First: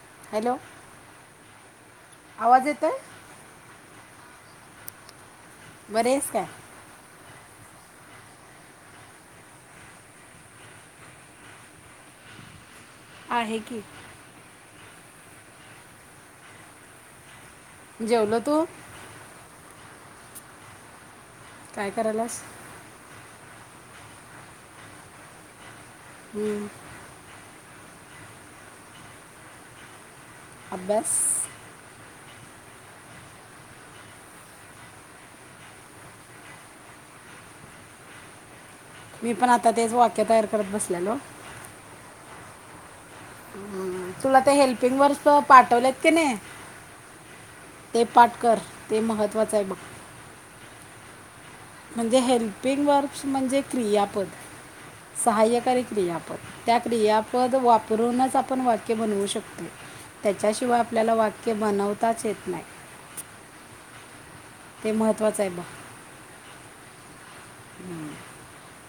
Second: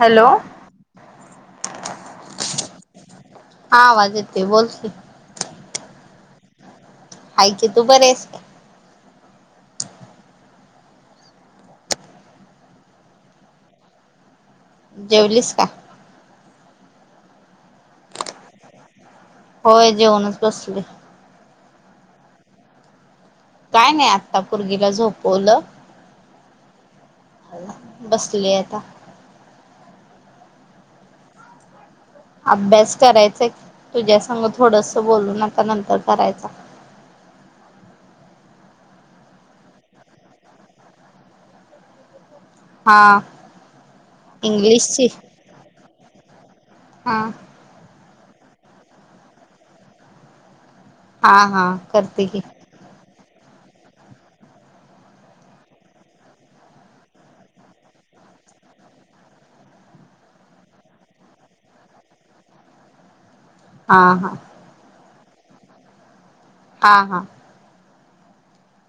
Hello ह आवाज येत आहे आवाज येतो ये बोल की बरी आहेस काय. आहे की तू बरी आहेस का आहे की जेवलीस का जेवला तू होय जेवणवूनच बसले काय करायाल्यास काय नई आता पोरगीला झोपवलं. [unintelligible] बसले आता अभ्यास अभ्यास करायचा की तुझ्या संग थोडस बोलून आता नंतर करायचा मी पण आता तेच वाक्य तयार करत बसलेलो हा तु ते हेल्पीग इंग्लिशची वरच पाठवलेत क नाही हा ते पाठ कर ते महत्त्वाचे आहे बघ. हा हा म्हणजे करते की हेल्पिंग वर्क्स म्हणजे क्रियापद सहाय्यकारी क्रियापद त्या क्रियापद वापरूनच आपण वाक्य बनवू शकतो त्याच्याशिवाय आपल्याला वाक्य बनवताच येत नाही. हा हा महत्वाचा आहे ब हा हा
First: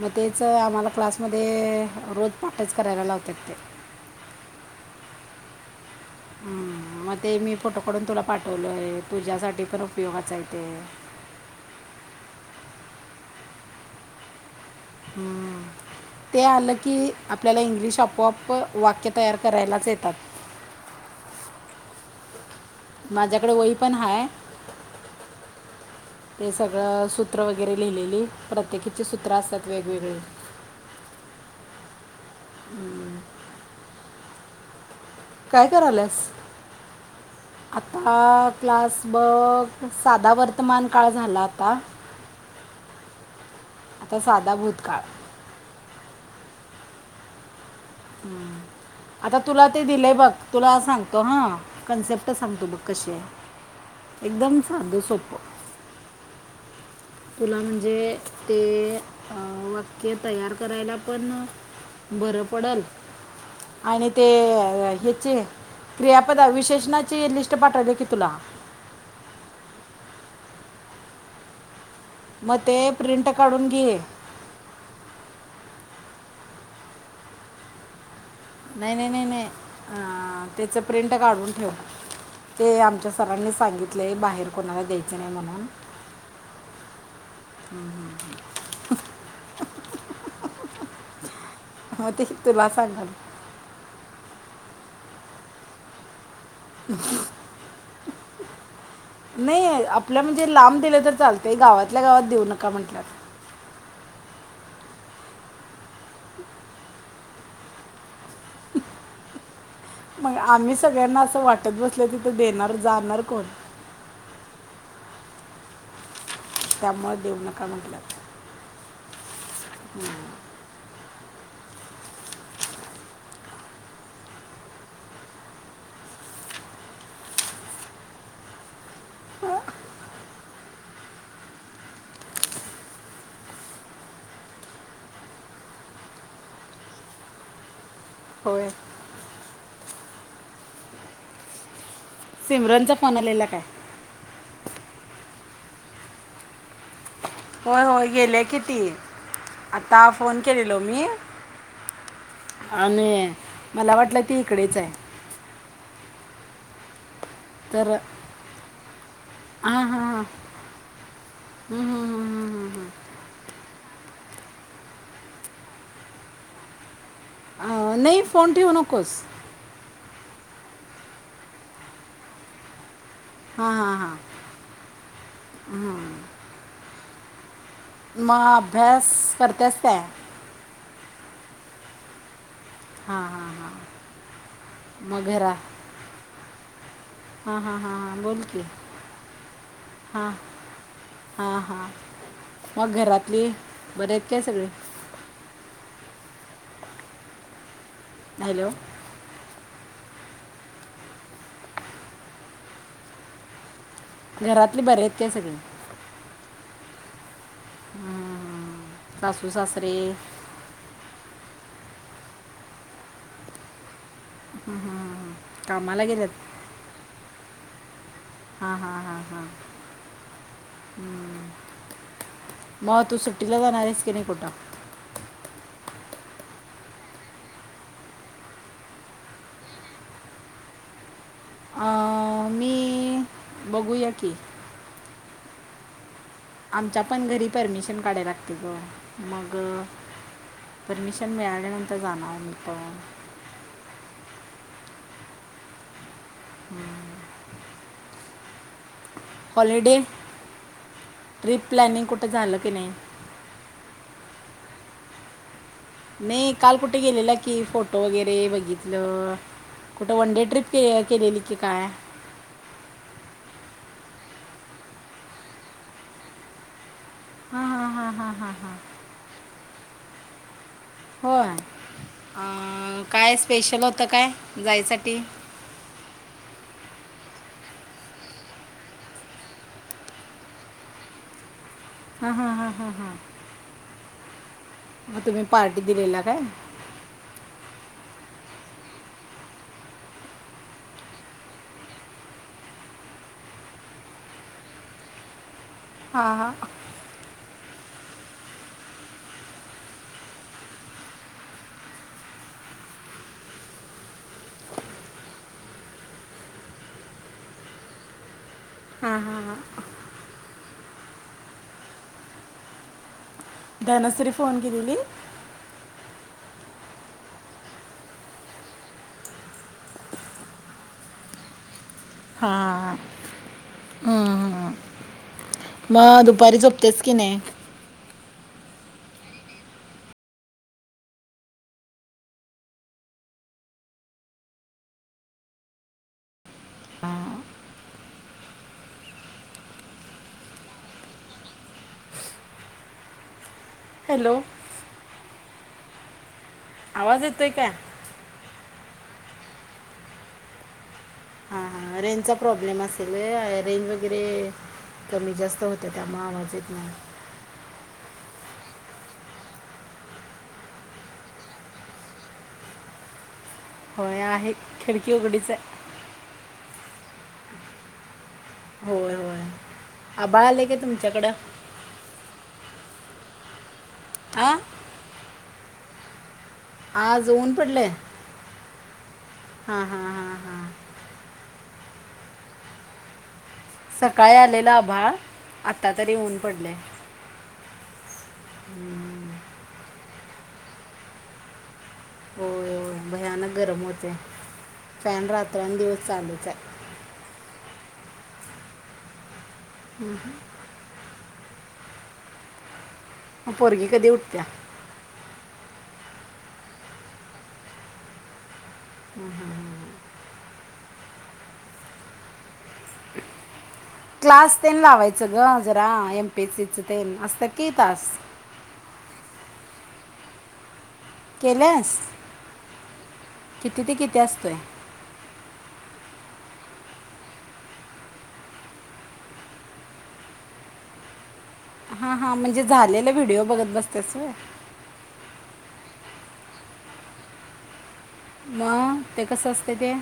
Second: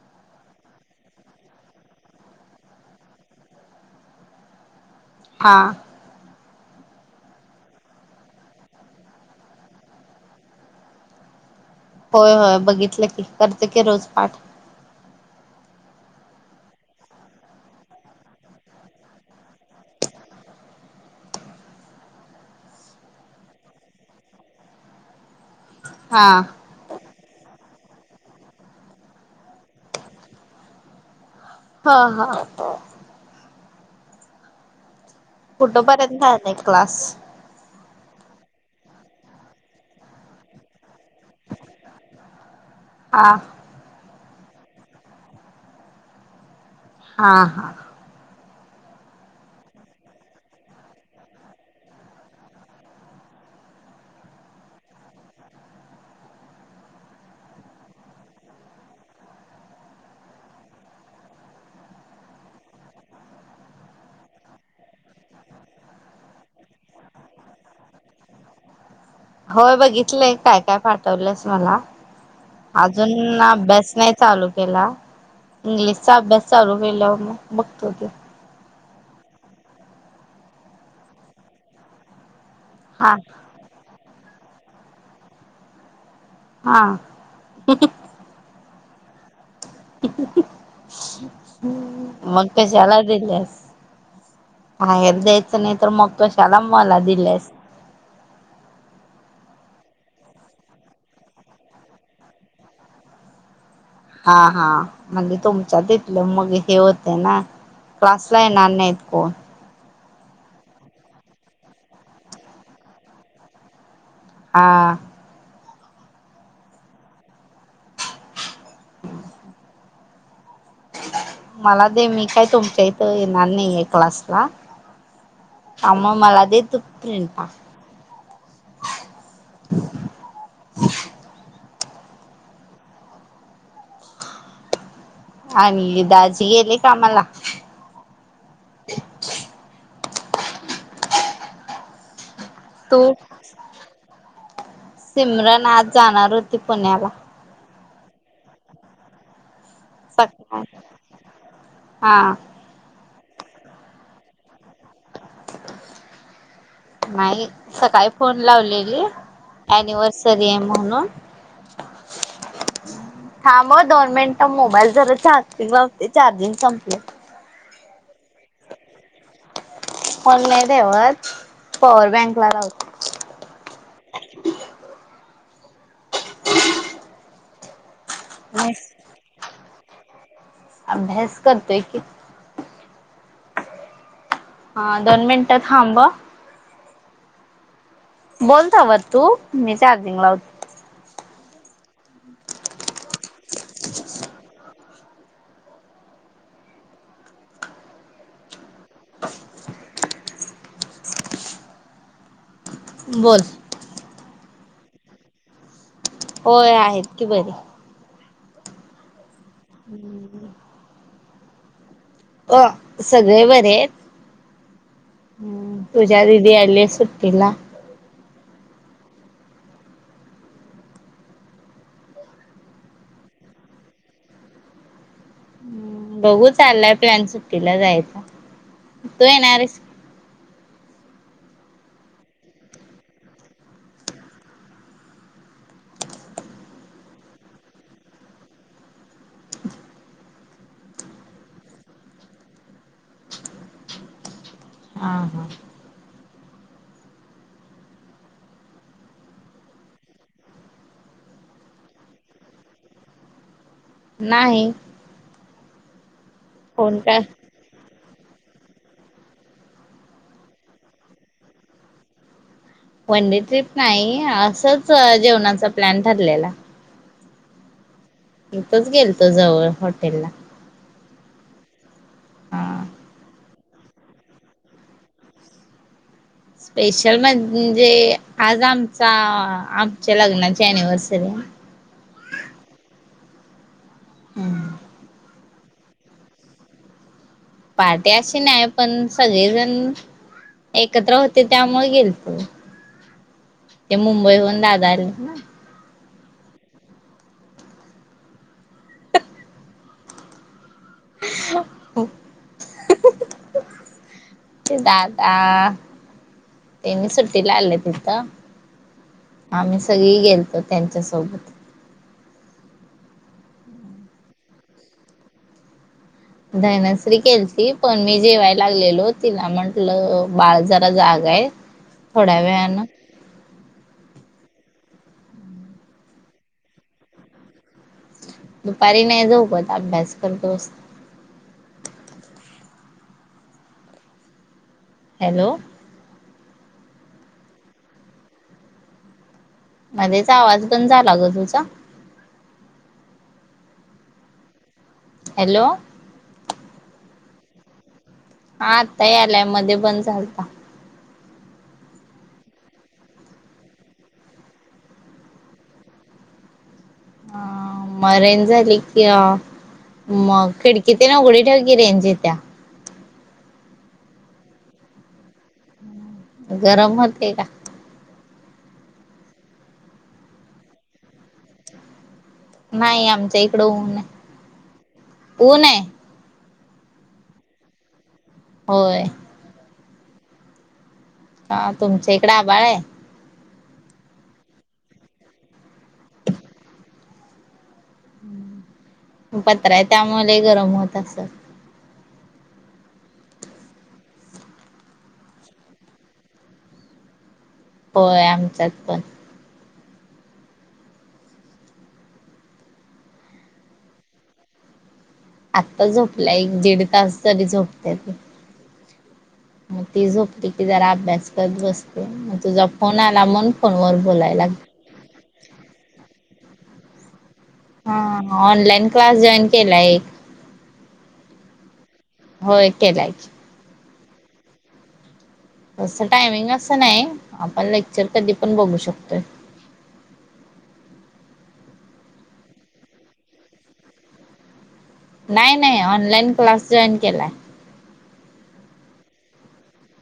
म तेच आम्हाला क्लास मध्ये रोज पाठच करायला लावतेत ते. हा ते मी फोटो काढून तुला पाठवलेले तुझ्यासाठी पण उपलयोगाच आहे ते. होय होय बघितले की करते की रोज पाठ. ते आले की आपोआप आपल्याला इंग्लिश वाक्य तयार करायलाच येतात. माझ्याकडे वही पण आहे हा ते सगळं सूत्र वगैरे लिहिलेले प्रत्येकाचे सूत्र असतात वेगवेगळे ह ह ह काय फोटो पाण्यात आला हा क्लास बघ साधा वर्तमान काळ झाला आता. हा आता साधा भूतकाळ हा हा आता तुला ते दिलंय बघ तुला सांगतो ह कन्सेप्ट सांगतो कशी आहे एकदम साधी सोपी. तुला म्हणजे ते वाक्य करायला पण बरं पडल आणि ते हेचे क्रियापद अविशेष ह ची लिस्ट पाठवली की तुला लय काय काय पाठवल्यास मला मग ते प्रिंट अजून काढून अभ्यास घे नाही चालू केला इंग्लिशचा अभ्यास चालू केल्यावर बघतो ते नाय-नाय-नाय तेचं प्रिंट काढून ठेव. ते आमच्या हा सरांनी सांगितलय बाहेर कुणाला द्यायचं नाही म्हणून हा [inaudible] [inaudible] [unintelligible] हम्म! ते मग तुला कशाला सांगाल दिल्यास? आहेर द्यायचं नाही तर मग कशाला मला दिल्यास? आपलं म्हणजे लांब दिलं तर चालतंय गावातल्या गावात देऊ नका म्हणल्यात हा-हा म्हणजे तुमच्या तिथलं मग हे होतंय ना. क्लासला येणार नाहीत कोण. [inaudible] नाही आम्ही सगळ्यांना असं वाटत बसलं तर देणार जाणार कोण? हा. [inaudible] त्यामुळे देऊ नका म्हणल्यात हम्म! माला दे मी काय तुमच्या इथं येणार नाही ये क्लासला. हा म मला दे तू प्रिंटा. [unintelligible] [unintelligible] आणि दाजी गेले कामाला. होय? [inaudible] सिमरनचा तू फोन आलेला काय? [inaudible] सिमरन आज जाणार होती पुण्याला होय-होय गेल्या कि ती. आता फोन सकाळी केलेलो मी हा. आणि मला वाटलं ती इकडेच हाय. नाही तर सकाळी फोन लावलेली हां हां हां एनिवर्सरी हाय म्हणून हम्म, हम्म, हम्म, हम्म, हम्म. थांब म दोन मिनिटं मोबाईल जरा चार्जिंग लावते. चार्जिंग संपलंय. ह नाही फोन ठेवू नकोस. फोन नाही ठेवत, पॉवर बँक ला लाव [inaudible] हा - हा हा म अभ्यास कर त्याच काय? अभ्यास करतोय की [inaudible] हा -हा हा हा दोन मिनिट थांब. हा -हा बोल तवर तू मी चार्जिंग लावते. हा हा मग घरातली बरी आहेत काय सगळे हॅलो बोल घरातली बरी आहेत का सगळी होय आहेत की बरी. हा-हा सासू-सासरे हो सगळे बरेत आहेत. हुं कामाला पूजा गेलेत दीदी हा हा हा हा हुं म तू सुट्टीला जाणार आहेस की नाही कूठ? बघू चाल्ला आहे प्लान सुट्टीला जायचा तू येणार आहेस आं मी बघूया की आमच्या पण घरी परमिशन काढाय लागती गं, मग परमिशन मिळालया नंतर जाणार मी पण आ हा हा [inaudible] हॉलीडे प्री प्लानिंग कुठे झाले का नाही? नाही नई काल कुठ कोण काय गेलेला की फोटो वैगरे ते बघितलं कुठे वन डे ट्रीप अ के केलेली की काय वन डे ट्रीप नाही असच जेवणाचा प्लॅन ठरलेला हा हा हा इथेच गेलोतो जवळ हो हाॅटेला होय आं काय स पेषल आता काय जायसाठी स्पेशल म्हणजे आज आमचा आमच्या लग्नाची एनव्हरसरी आहे. रिकामा ऑडिओ मग तुम्ही पार्टी दिलेला काय? पार्टी अशी नाय पण सगळीजणं एकत्र होतो. त्यामुळ गेलतो ते मुंबईहुन दादा आलेत ना. हा-हा दादा तेनी सुट्टीला आलेत इथ आम्ही सगळी गेलतो त्यांच्या सोबत धनश्री फोन केलेली धनश्री केलती पण मी जेवाय लागलेलो तिला म्हटलं बाळ जरा जाग आहे. थोड्या वेळानं हां हुं हुं मग दुपारी झोपतेस की नाय? दुपारी नाही झोपत अभ्यास करत बसते. हॅलो मध्येच आवाज बंद झाला ग तुझा हॅलो हॅलो? आवाज येतंय काय? हा आत्ता यायलाय मधे बंद झालता. हां रेंजचा प्रॉब्लेम असेल लई हाय रेंज वगैरे कमी जास्त होत्या त्यामुळं आवाज येत नाय. आ मग रेंज आली की अ मग खिडकी तेन उघडी ठेव की रेंज येत्या. होय आहे खिडकी उघडीच आहे. गरम होतेय का? व्हय व्हय, आभाळ आलंय काय तुमच्याकडं? नाही आमच्या हिकडं ऊन हाय. आं? कोण ये? आज ऊन पडलंय? होय. हां-हां-हां! आ तुमच्या हिकडं आभाळ हाय? सकाळी आलेलं आभाळ... आत्ता तरी ऊन पडलंय हम [inaudible] य त्यामुळं लै गरम होत असल? होय होय भयानक गरम होतय फॅन रात्रन दिवस चालूच आहे. होय आमच्यात पण [inaudible] मं पोरगी कधी उठत्या आत्ता झोपलाय एक दीड तास झाली झोप त्याची [inaudible] ती झोपली की जरा अभ्यास करत बसते म तुझा फोन आला म्हणू क्लास तेन लावायच ग जरा एमपीएसी च तेन असतेन हा हा ऑनलाइन क्लास जॉइन केला एक केल्यास होय केलाय की किती किती असतोय? तसं टायमिंग अस नाय आपण लेक्चर कधी पण बघू शकतोय. हा हा म्हणजे झालेलं व्हिडिओ बघत बसतेस होय. नाय नाय ऑनलाइन क्लास जॉइन केलाय. म ते कसं असतय ते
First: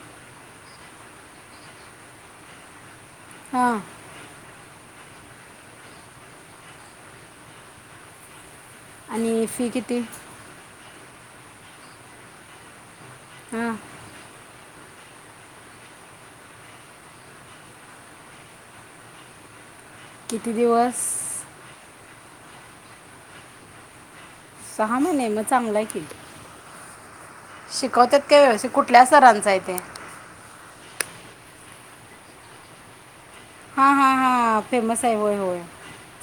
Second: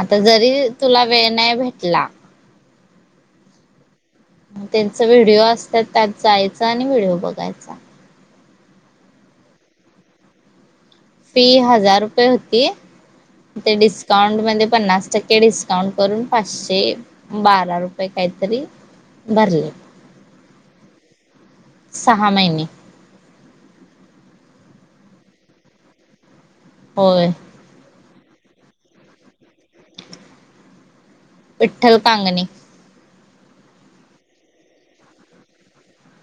आता जरी तुला वेळ नाय भेटला हां तेंच व्हिडिओ असत्यात त्यात जायचं आणि बघायचा आणि फी किती? फी हजार रुपये होती. ते हां डिस्काउंट मध्ये पन्नास टक्के डिस्काउंट करून पाचशे बारा रुपये काय तरी भरले. किती दिवस? सहा महिने सहा महिने मग चांगलं हाय की, होय शिकवत्यात..... ते कुठल्या सरांचं हाय ते विठ्ठल कांगणे. हा फेमस हाय होय होय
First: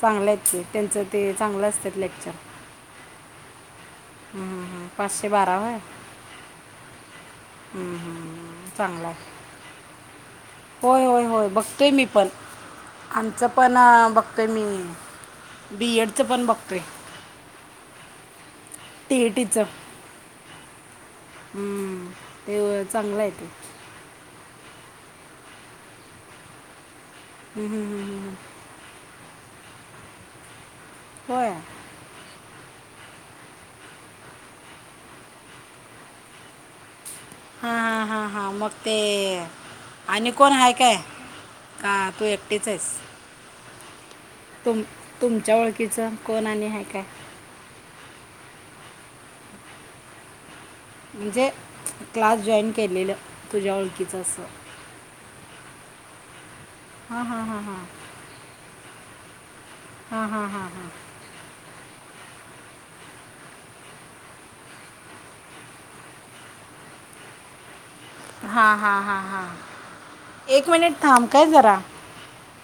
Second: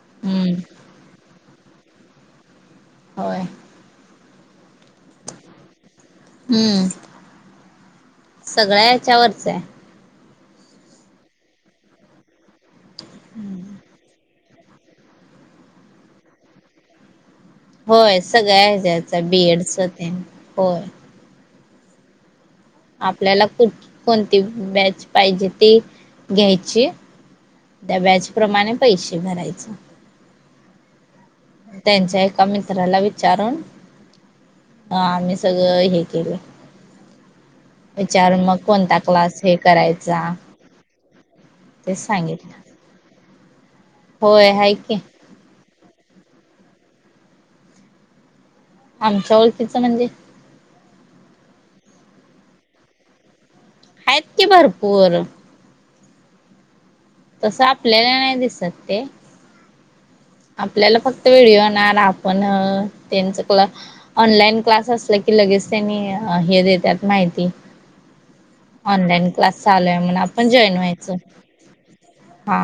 चांगले हम्म हाईतकी तेंच ते..... चांगल असत्यात लेक्चर,........ होय हं पाशेबारा व्हय. हम्म सगळ्या चांगलं ह्याच्या आहे वरचा हाय. होय होय होय बघतोय मी पण आमचं पण आ बघ.... कमी होईन बीएडच पण बघतोय होय सगळ्या हेज टी ई त्याच बी एड च तेन.... होय. हम्म आपल्याला कु--पण ती बॅच पाहिजे ती घ्यायची... त्या बॅच प्रमाणे पैसे भराय [inaudible] होय. एका मित्राला विचारून आम्ही सगळं हे केलंय... हा हा हा मग ते हे करायचा आणि कोण हाय काय? का तेच तू एकटीच सांगितलं हाईस होय हाय की तुमच्या ओळखीचं कोण आणि हाय काय? आमच्या ओळखीच म्हणजे म्हणजे क्लास जॉईन केलेलं..... तुझ्या ओळखीचं हायत असं की भरपूर तसं आपल्याला नाय दिसत ते आपल्याला फक्त [unintelligible] पण त्यांचं क्ला ऑनलाईन क्लास असलं की लगेच त्यांनी हे देत्यात माहिती. हां हां हां ऑनलाईन हां क्लास चालू आहे म्हणून आपण एक जॉईन मिनिट व्हायचं थांब काय जरा हा